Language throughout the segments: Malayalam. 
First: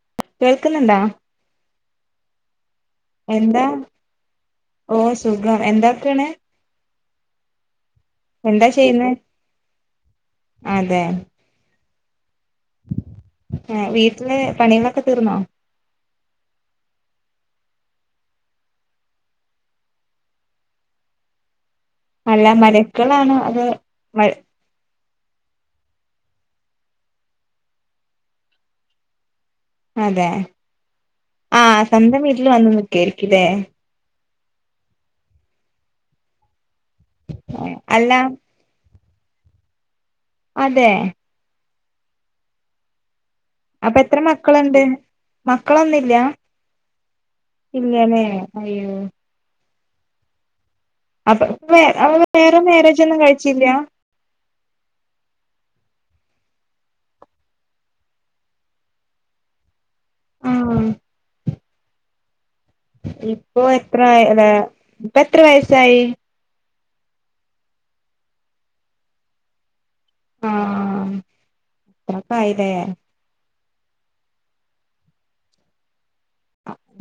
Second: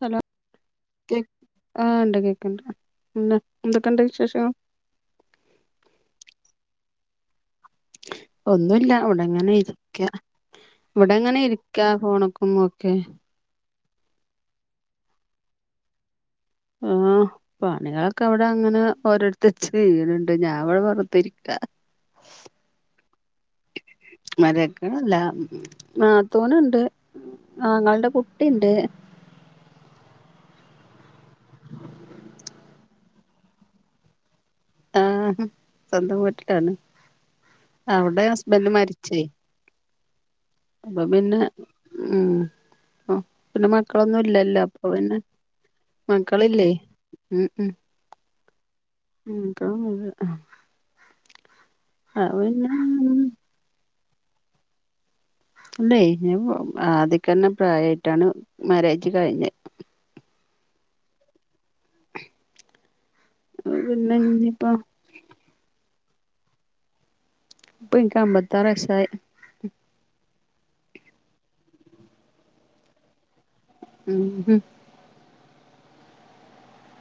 ഹലോ കേൾക്കുന്നുണ്ടാ കേ ആഹ് ണ്ട് കേക്ക്ണ്ട് പിന്നെ എന്താ എന്തൊക്കെണ്ട് വിശേഷം? ഓ സുഖം എന്തൊക്കാണ് എന്താ ഒന്നുല്ല ചെയ്യുന്നെ ഇവടെങ്ങനെ ഇരിക്ക അതെ ഇവടെങ്ങനെ ഇരി ക്ക്യാ ഫോണക്കും ഓക്കെ ഏഹ് വീട്ടില് പണികളൊക്കെ തീർന്നോ ആഹ് [inaudible] പണികളൊക്കെ അവിടെ അങ്ങനെ ഓരോര്ത്ത ചെയ്യണ് ണ്ട് ഞാൻ ഇവടെ വെറുതെ ഇര്ക്കാണ് അല്ല മരക്കളാണ് അത് മ മരക്കളല്ല നാത്തൂന്ണ്ട് ആങ്ങൾൻ്റെ കുട്ടിണ്ട്. അതെ ആഹ് സ്വന്തം വീട്ടിൽ വന്ന് നിക്കായിരിക്കും ലേ ആഹ് സ്വന്തം വീട്ടിലാണ് അല്ല അവടെ ഹസ്ബൻ്റ് മരിച്ചേ അതെ അപ്പൊ പിന്നെ ഉം പിന്നെ അപ്പൊ മക്കളൊന്നു എത്ര ഇല്ലല്ലോ മക്കളുണ്ട് അപ്പൊ പിന്നെ മക്കളില്ലേ ഉം ഇല്ലനേ അയ്യോ ഉം [unintelligible] അപ്പൊ വേ അപ്പൊ അത് വേറെ പിന്നെ മേരേജ് ഒന്നും കഴിച്ചില്ല ഇല്ലേയ് ഞാ ആദ്യകന്നെ പ്രായായിട്ടാണ് മാരേജ് കഴിഞ്ഞ ആഹ് ഇപ്പൊ എത്ര പിന്നെ ആയി അല്ല ഇനിയിപ്പോ ഇപ്പ എത്ര വയസ്സായി? ഇപ്പൻക്ക് അമ്പത്താറ് വയസായി ആഹ് അത്രക്കായി ലേ ഉം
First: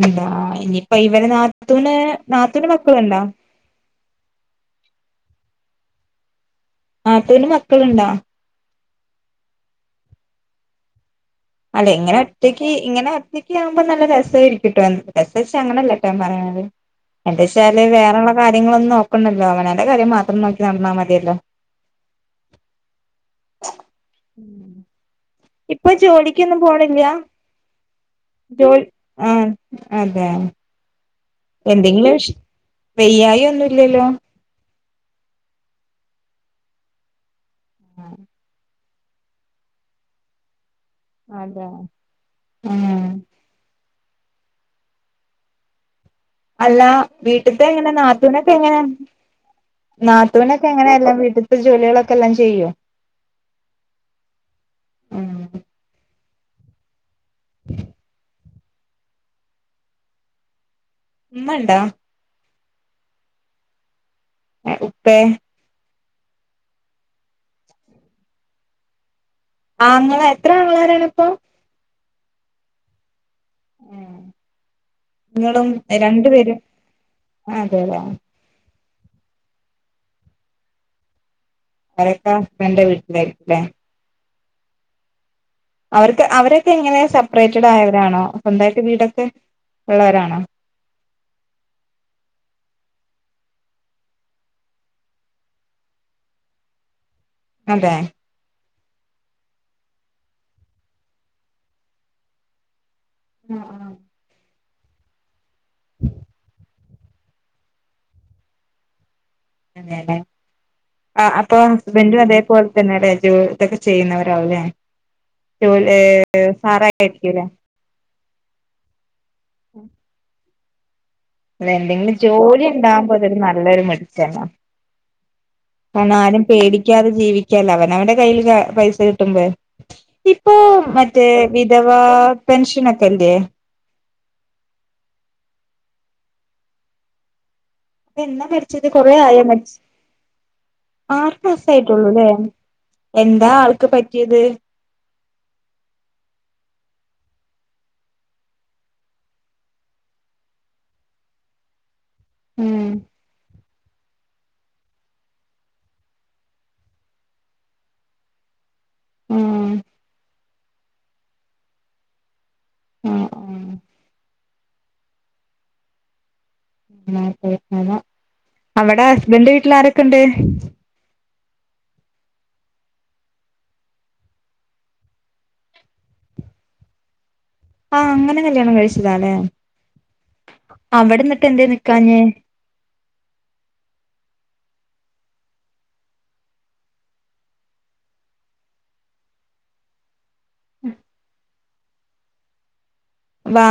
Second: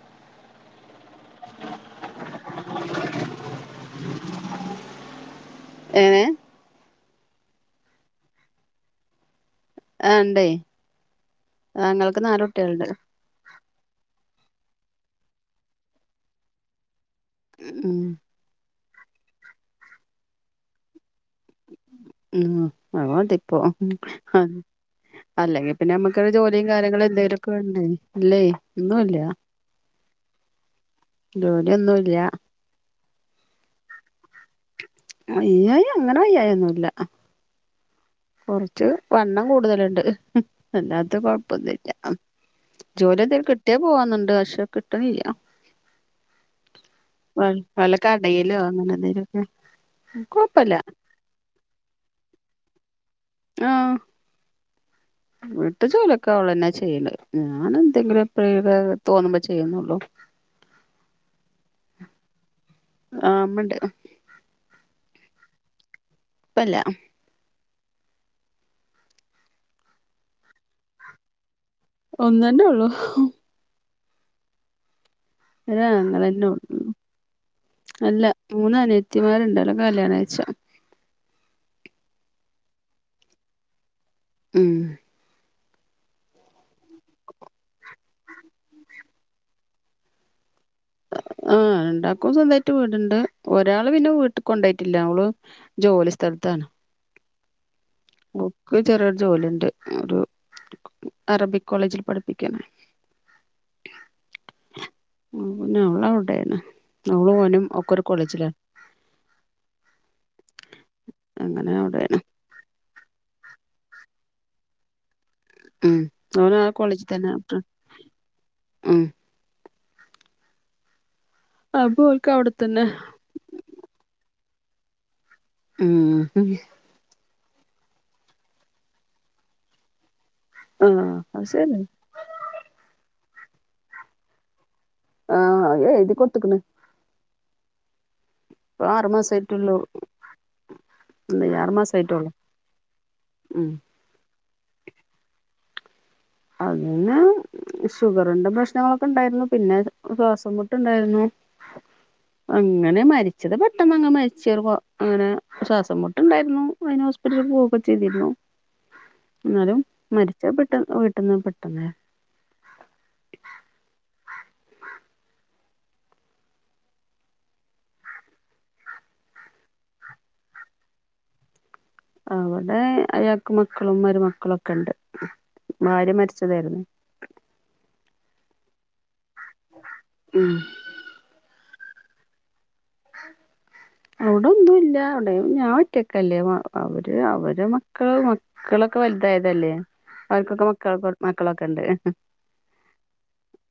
എന്താ ഇനിയിപ്പ ഇവരെ നാത്തൂന് നാത്തൂന് മക്കള്ണ്ടോ? ഏഹ് നാത്തൂന് മക്കള്ണ്ടോ? ആഹ് ഉണ്ടേ അല്ലെ ഇങ്ങനെ ഒറ്റയ്ക്ക് ഇങ്ങനെ നെക്കെയാവുമ്പോ നല്ല രസായിരിക്ക ട്ടോ രസച്ച അങ്ങനല്ല ട്ടോ പറയ്ണത്. എന്തേചാല് ഉം വേറള്ള കാര്യങ്ങളൊന്നും നോക്കണ്ടല്ലോ അവനാന്റെ കാര്യം മാത്രം നോക്കി നടന്നാ മതിയല്ലോ ഉം അത് മതി ഇപ്പോ [inaudible] ഇപ്പൊ ജോലിക്കൊന്നും പോണില്ല കാര്യങ്ങളും എന്തെങ്കിലുമൊക്കെ വേണ്ടേ ഇല്ലേ ജോലി ഒന്നുല്ല ആഹ് അതെ ജോലിയൊന്നുല്ല എന്തെങ്കിലും ഷ് വെയ്യായി ഒന്നു ഇല്ലല്ലോ വയ്യായി അങ്ങനെ വയ്യായി ഒന്നുല്ല ആഹ് കൊറച്ച് വണ്ണം കൂടുതല്ണ്ട് ഉം അല്ലാ അതെ കൊഴപ്പൊന്നുല്ല ഉം ജോലി എന്തെലും കിട്ടിയാ പോവാന്ന്ണ്ട് പക്ഷെ കിട്ട്ണില്ല അല്ലാ വീട്ട്ത്തെ എങ്ങനെ നാത്തൂനൊക്കെ കടയിലോ എങ്ങനെ അങ്ങനെ എന്തെലുമൊക്കെ നാത്തൂനൊക്കെ കൊഴപ്പല്ല എങ്ങനെയ എല്ലാം വീട്ട്ത്തെ ജോലികളൊക്കെ എല്ലാം ചെയ്യോ ആഹ് ഉം വീ ട്ട് ജോലി ഒക്കെ ഓളെന്നെ ചെയ്യല് ഞാൻ എന്തെങ്കിലും എപ്പഴേങ്കിലും തോന്നുമ്പോ ചെയ്യുന്നുള്ളൂ ഉമ്മണ്ടാ ആഹ് ഉമ്മണ്ട് എഹ് ഉപ്പേ പ്പല്ല ആങ്ങള എത്ര ആങ്ങളാരാണിപ്പൊ ഒന്നന്നെ ഉള്ളു നിങ്ങളും രണ്ടു പേരും ഒരാങ്ങളന്നൊള്ളു അതെ അതെ അല്ല മൂന്ന അനിയത്തിമാര്ണ്ടല്ലോ കല്യാണാഴ്ച അവരൊക്ക ഹസ്ബന്റെ വീട്ടിലായിരിക്കും ല്ലേ ഉം അവർക്ക് അവരൊക്കെ എങ്ങനെ സെപ്പറേറ്റഡ് ആയവരാണോ സ്വന്തായിട്ട് വീടൊക്കെ ള്ളവരാണോ ആഹ് രണ്ടാക്കും സ്വന്തായിട്ട് വീടുണ്ട് ഒരാള് പിന്നെ വീട്ട്ക്കൊണ്ടോയിട്ടില്ല ഓള് ജോലി സ്ഥലത്താണ് അതെ ക്ക് ചെറിയൊരു ജോലിണ്ട് ഒരു അറബിക്കോളേജി പഠിപ്പിക്കാണ് അഹ് ആഹ് പിന്നെ ഓള് അവിടെണ് ഓളും ഓനും ഒക്കൊരു കോളേജിലാ അതെലേ ആഹ് അപ്പൊ അങ്ങനെ അവിടെയാണ് ഹസ്ബന്റും അതേപോൽ തന്നെല്ലേ ജോലതൊക്കെ ചെയ്യുന്നവരാവല്ലേ ജോലി ഉം ഓന് ആ കോളേജിൽ തന്നെ സാറായിരിക്കലേ അപ്പ ഉം ഉം അതെ അപ്പൊ എന്തെങ്കിലും ഓൽക്ക് ജോലി അവിടെത്തന്നെ ഉണ്ടാവുമ്പോ ഒര് നല്ലരു ഉം മെടിച്ചന്നരും പേട ക്കാതെ ജീവിക്കല്ല അവനവന്റെ കയ്യിൽ പൈസ കിട്ടുമ്പോ ഇപ്പോ ആഹ് മറ്റേ അത് ശരി വിധവ പെൻഷനൊക്കെല്ലേ ആഹ് അത് എഴുതി കൊട്ത്ത്ക്ക്ണ് ഇത് എന്നാ ഇപ്പ മരിച്ചത് ആറു കൊറെ ആയോ മരിച് മാസായിട്ടുള്ളൂ ആറു എന്താ മാസയിട്ടുള്ളുല്ലേ മാസായിട്ടുള്ളൂ എന്താ ഉം ആൾക്ക് പറ്റിയത് അണ്ണന് ഷുഗറിന്റെ പ്രശ്നങ്ങളൊക്കെണ്ടാരുന്നു പിന്നെ ശ്വാസം മുട്ടലുണ്ടാരുന്നു ഉം അങ്ങനെ മരിച്ചത് പെട്ടന്നങ്ങ് മരിച് ഒര് കൊ അങ്ങനെ ശ്വാസം മുട്ടുണ്ടായിരുന്നു അതിന് ഹോസ്പിറ്റല് പോവക്കെ ചെയ്തിരുന്നു ഉം ന്നാലും മരിച്ച പെട്ട വീട്ട്ന്ന് പെട്ടെന്ന് ആഹ് ആഹ് [unintelligible] അവടെ ഹസ്ബന്റെ വീട്ടിലാരൊക്കെണ്ട് അവിടെ അയാക്ക് മക്കളും മരുമക്കളൊക്കെണ്ട് ഭാര്യ മരിച്ചതായിരുന്നു ആഹ് അങ്ങനെ കല്യാണം കഴിച്ചതാല്ലെ ഉം അവിടെന്നിട്ടെന്തേ നിക്കാഞ്ഞേ അവിടൊന്നുല്ല അവിടെ ഞാൻ ഒറ്റക്കല്ലേ അവര് അവരെ മക്കൾ മക്കളൊക്കെ വലുതായതല്ലേ അവർക്കൊക്കെ മക്കൾക്കെ മക്കളൊക്കെണ്ട് വാ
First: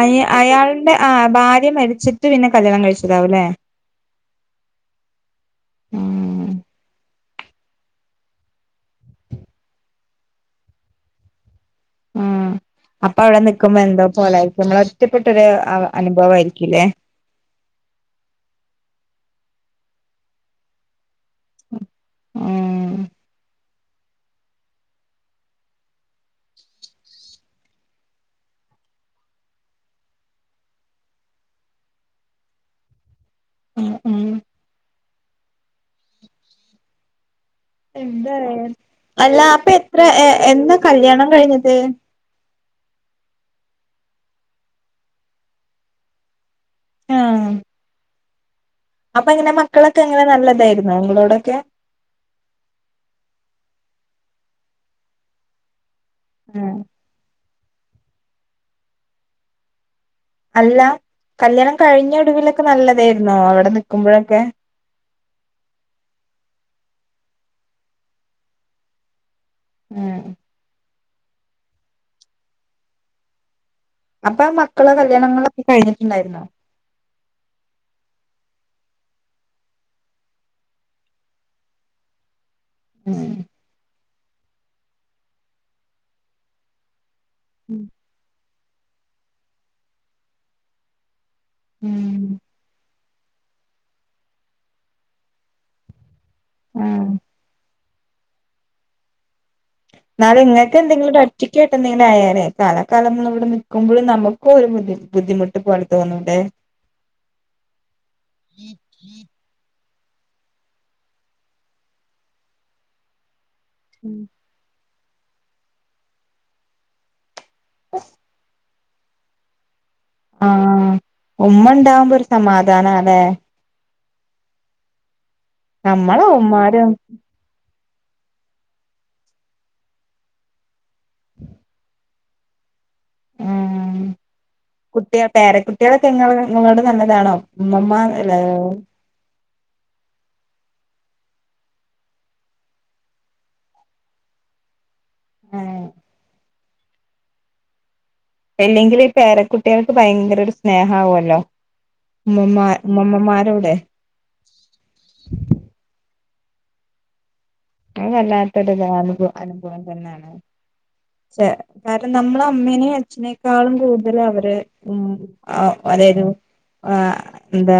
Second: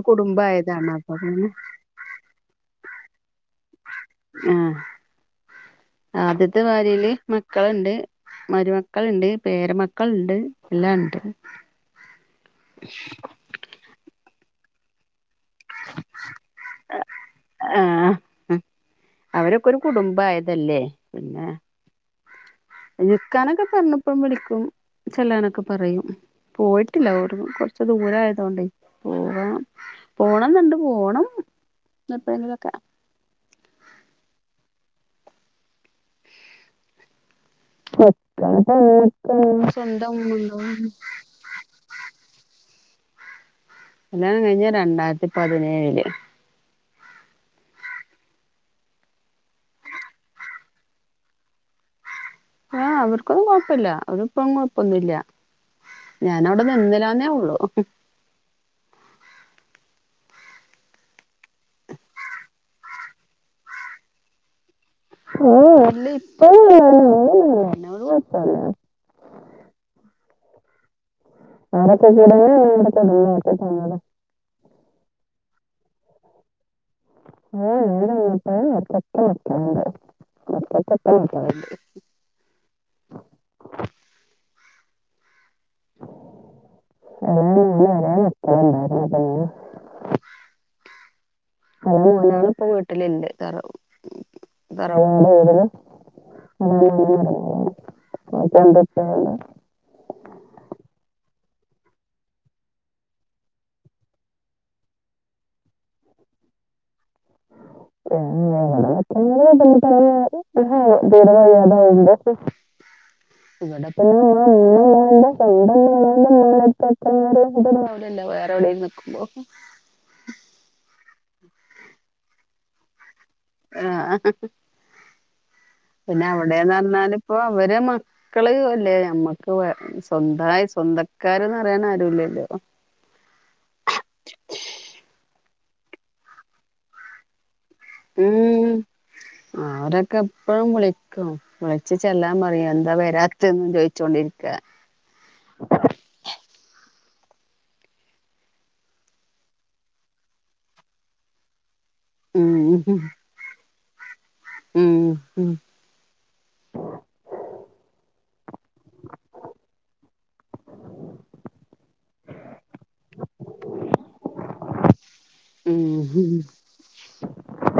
അയ അയാളൾടെ അപ്പൊ ആഹ് പിന്നെ ഭാര്യ മരിച്ചിട്ട് പിന്നെ കല്യാണം കഴിച്ചതാവൂല്ലേ ആഹ് ഉം ആദ്യത്തെ ഭാര്യയില് മക്കള്ണ്ട് മരുമക്കൾണ്ട് പേരമക്കളുണ്ട് എല്ലാണ്ട് ഉം അപ്പൊ അവിടെ നിക്കുമ്പോ എന്തോ പോലായിരിക്കും നമ്മളൊറ്റപ്പെട്ടൊരു അനുഭവയിരിക്കുംല്ലേ ആഹ് അവരൊക്കെരു കുടുംബായതല്ലേ പിന്നെ ഉം ന്ക്കാനൊക്കെ കണപ്പം വിളിക്കും ചെല്ലാനൊക്കെ പറയും പോയിട്ടില്ല ഓ കൊറച്ച് ദൂരയതണ്ടയ് പോവണം പോണന്നുണ്ട് പോണം ന്ന് എപ്പോഴെങ്കിലും ഒക്കെ. ഉം ഉം എന്താ അല്ല മക്കൾക്കും അപ്പൊ എത്ര സ്വന്തം ഉമ്മുണ്ടാവും എന്നാ കല്യാണം കഴിഞ്ഞത്? കല്യാണം കഴിഞ്ഞെ രണ്ടായിരത്തി പതിനേഴില് ആഹ് അപ്പൊ ഇങ്ങനെ മക്കളൊക്കെ അങ്ങനെ നല്ലതായിരുന്നോ നിങ്ങളോടൊക്കെ? ആ അവർക്കൊന്നും കുഴപ്പില്ല അവരിപ്പഴും കുഴപ്പൊന്നു ഇല്ല. ഞാൻവിടെ നിന്നലാന്നേ ഉള്ളു അല്ല കല്യാണം കഴിഞ്ഞ ഒടുവിലൊക്കെ നല്ലതായിന്നോ അവിടെ നക്കുമ്പോഴൊക്കെ? [unintelligible] മ് [unintelligible] അപ്പൊ മക്കളെ കല്യാണങ്ങളൊക്കെ കഴിഞ്ഞിട്ടുണ്ടായിരുന്നോ? [unintelligible] ഉം ഉം [unintelligible] ഉം [unintelligible] ആഹ് [unintelligible] എന്നാ നിങ്ങൾക്ക് എന്തെങ്കിലും ഒരു ഒറ്റിക്ക് കിട്ടുന്നയെലും ആയേനെ തലക്കാലംന്ന് ഇവിടെ നിൽക്കുമ്പോഴും നമ്മ് - - നമുക്കൊരു ബുദ്ധി ബുദ്ധിമുട്ട് പോണ തോന്നല്ലേ [unintelligible] [unintelligible] അതൊവലല്ലോ ഉം വേറെ എവിടെയും നിക്കുമ്പോ ആഹ് ഉമ്മ ഉണ്ടാകുമ്പോ ഒരു സമാധാനം അലെ ആ നമ്മളെ പിന്നെ അവിടെന്ന് ഉമ്മാരും പറഞ്ഞാൽ ഇപ്പോ അവര് മ ക്കള് അല്ലേ നമ്മക്ക് വ സ്വന്തായി സ്വന്തക്കാരന്ന് പറയാൻ ആരുല്ലല്ലോ. ആഹ് കുട്ടിക പേരകുട്ടികളൊക്കെ ങ്ങ നിങ്ങളോട് നല്ലതാണോ? മ്മമ ആലേ ഉം അവരൊക്കെ എപ്പഴും വിളിക്കും വിളിച്ച് ചെല്ലാൻ പറയും എന്താ വരാത്തെന്നും ചോദിച്ചോണ്ടിരിക്ക [unintelligible] അല്ലെങ്കിലും ഈ പേരക്കുട്ടികൾക്ക് ഭയങ്കര ഒരു സ്നേഹം ആവുല്ലോ. ഉം ഉമ്മമാ ഉം ഉമ്മമാരോടെ ഉം ഉ അ വല്ലാത്തൊരു അനുവ അനുഭവം തന്നെയാണ്. ചെ കാരണം നമ്മള് അമ്മേനേ അച്ഛനേക്കാളും കൂടുതൽ അവരെ ഉം ആ ഉം ഉം [unintelligible] ആ എന്താ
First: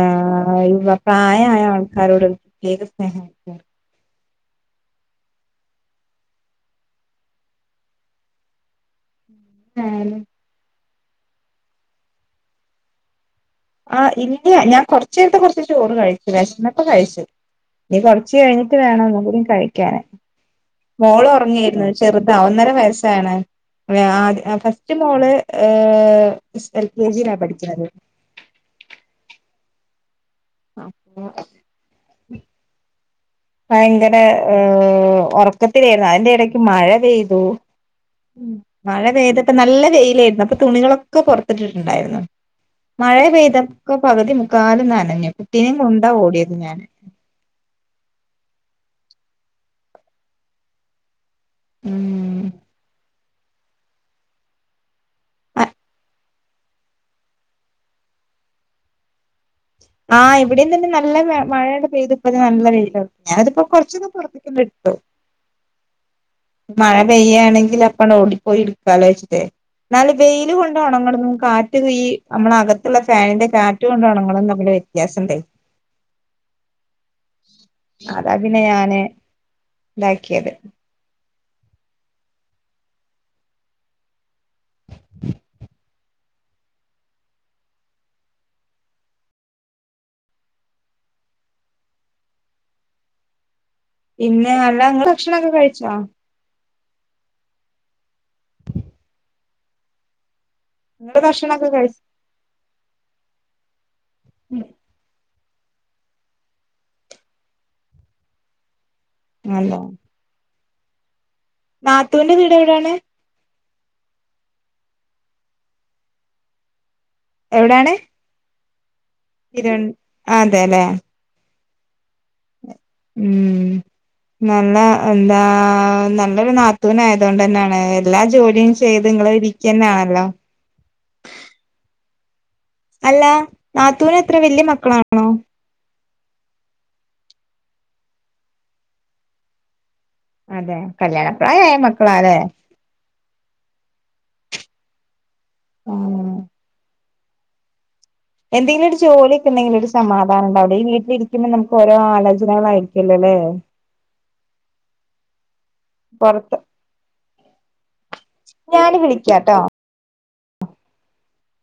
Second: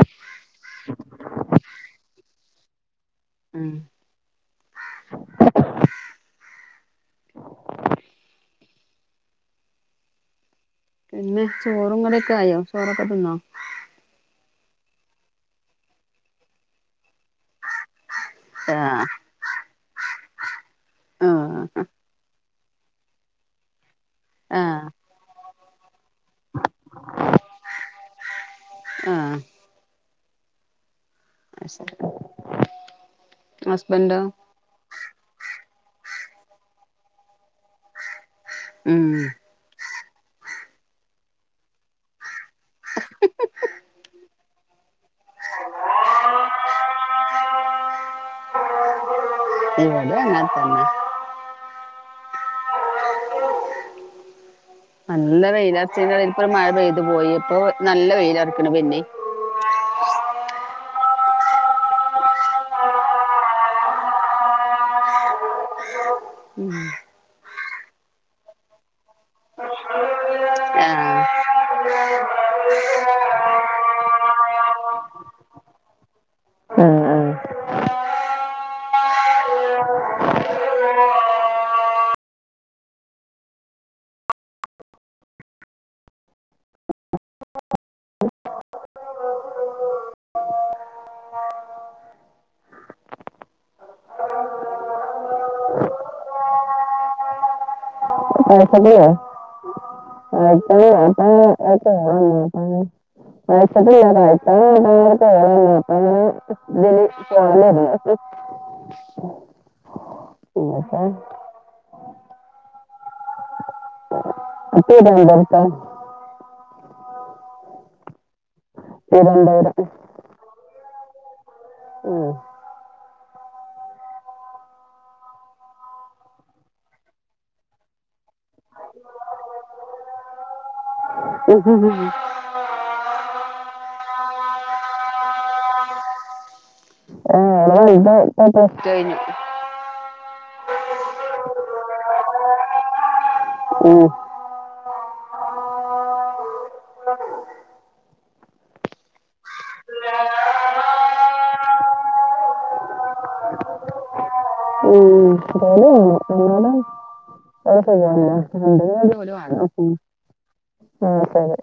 വ് പ്രായായ ആൾക്കാരോട് ഒരു പ്രത്യേക സ്നേഹാ. [inaudible] [unintelligible] പിന്നെ ചോറും കറിയൊക്കെ ആയോ ചോറൊക്കെ തിന്നോ? ആ ഇനി ഞാൻ കുറച്ചു നേരത്തെ കുറച്ച് ചോറ് കഴിച്ചു വിശന്നപ്പ കഴിച്ചു. നി കൊറച്ച് കഴിഞ്ഞിട്ട് വേണം ആഹ് ഒന്നും കൂടി കഴിക്കാന് മോള് ആഹ് ഉറങ്ങിയിരുന്നു ചെറുതാ ഒന്നര വയസ്സാണ് വ അ അ ആഹ് ഫസ്റ്റ് ത്തവള് ഏ എൽ കെ ജിയിലാ പഠിക്കണത്. ആഹ് അപ്പോ [inaudible] ഭയങ്കര ഹസ്ബന്റോ ഏഹ് ഉറക്കത്തിലായിരുന്നു അതിന്റെ ഇടക്ക് മഴ പെയ്തു മഴ ഉം പെയ്തപ്പ നല്ല വെയിലായിരുന്നു അപ്പൊ തുണികളൊക്കെ പുറത്തിട്ടിട്ടുണ്ടായിരുന്നു. മഴ പെയ്തക്കെ പകുതി മുക്കാലും നനഞ്ഞ് കുട്ടിനിം കൊണ്ടാ ഓടിയത് ഞാന്. ഇവടിം അങ്ങൻത്തന്നെ ഉം നല്ല വെയിലറച്ച്ക്ഇപ്പ മഴ പെയ്തു പോയി ഇപ്പോ നല്ല വെയിലറക്ക്ണ്പിന്നിം. ആഹ് ഇവിടീം തന്നെ നല്ല മഴണ്ട് പെയ്തിപ്പ നല്ല വെയില ഞാനതിപ്പൊ കൊറച്ചൊക്കെ പൊറ നിട്ട്. [inaudible] ഉം മഴ പെയ്യാണെങ്കിൽ അപ്പൊട് ഓടിപ്പോയി എട്ക്കാലൊച്ചിട്ടേ. എന്നാല് വെയിൽ ആഹ് കൊണ്ടൊണങ്ങതും കാറ്റ് വീ നമ്മളകത്തുള്ള ഫാനിന്റെ കാറ്റ് കൊണ്ടാണങ്ങതും [unintelligible] വ്യത്യാസം ഇണ്ടേ ആഹ് ആഹ് അതാ പിന്നെ ഞാന് ഇതാക്കിയത്. ഉം പിന്നെ അല്ല ങ്ങള്ഭക്ഷണൊക്കെ കഴിച്ചോ? നിങ്ങള് [inaudible] ഭക്ഷണൊക്കെ കഴിച്ച [inaudible] [inaudible] നല്ല പിന്നെത്ത നാത്തൂന്റെ വീടെവ്ടാണ്? [unintelligible] എവ്ടാണ്. ഇരൺ. തിരുവനന്തപുരം അതെലെ. ഓഹ്. ഉം നല്ല എന്താ നല്ലൊരു നാത്തൂനായതൊണ്ടെ ന്നെണ് എല്ലാ ജോലിം. ചെയ്ത്ങ്ങൾ ഇരിക്കന്നേണല്ലോ. [inaudible] അല്ല നാത്തൂന് എത്ര വല്യ മക്കളാണോ? ആഹ്, ഓളെ വലുതാ പ പ്ലസ്റ്റു കഴ്ഞ്ഞ്. പ അതെ, കല്യാണപ്രായായ മക്കളാലേ? ഉം ആഹ് [inaudible] എന്തെങ്കിലും ഒരു ജോലിയൊക്കെ ഇ ണ്ടെങ്കില് ഒരു സമാധാനംണ്ടാവും. ഈ വീട്ടിലിരിക്കുമ്പോ നമുക്ക് ഓരോ ആലോചനകളായിരിക്കല്ലോലേ. [inaudible] ഉം അതന്ന പൊറത്ത് [unintelligible] ഞാന് വിളിക്കാട്ടോ [inaudible] ശരി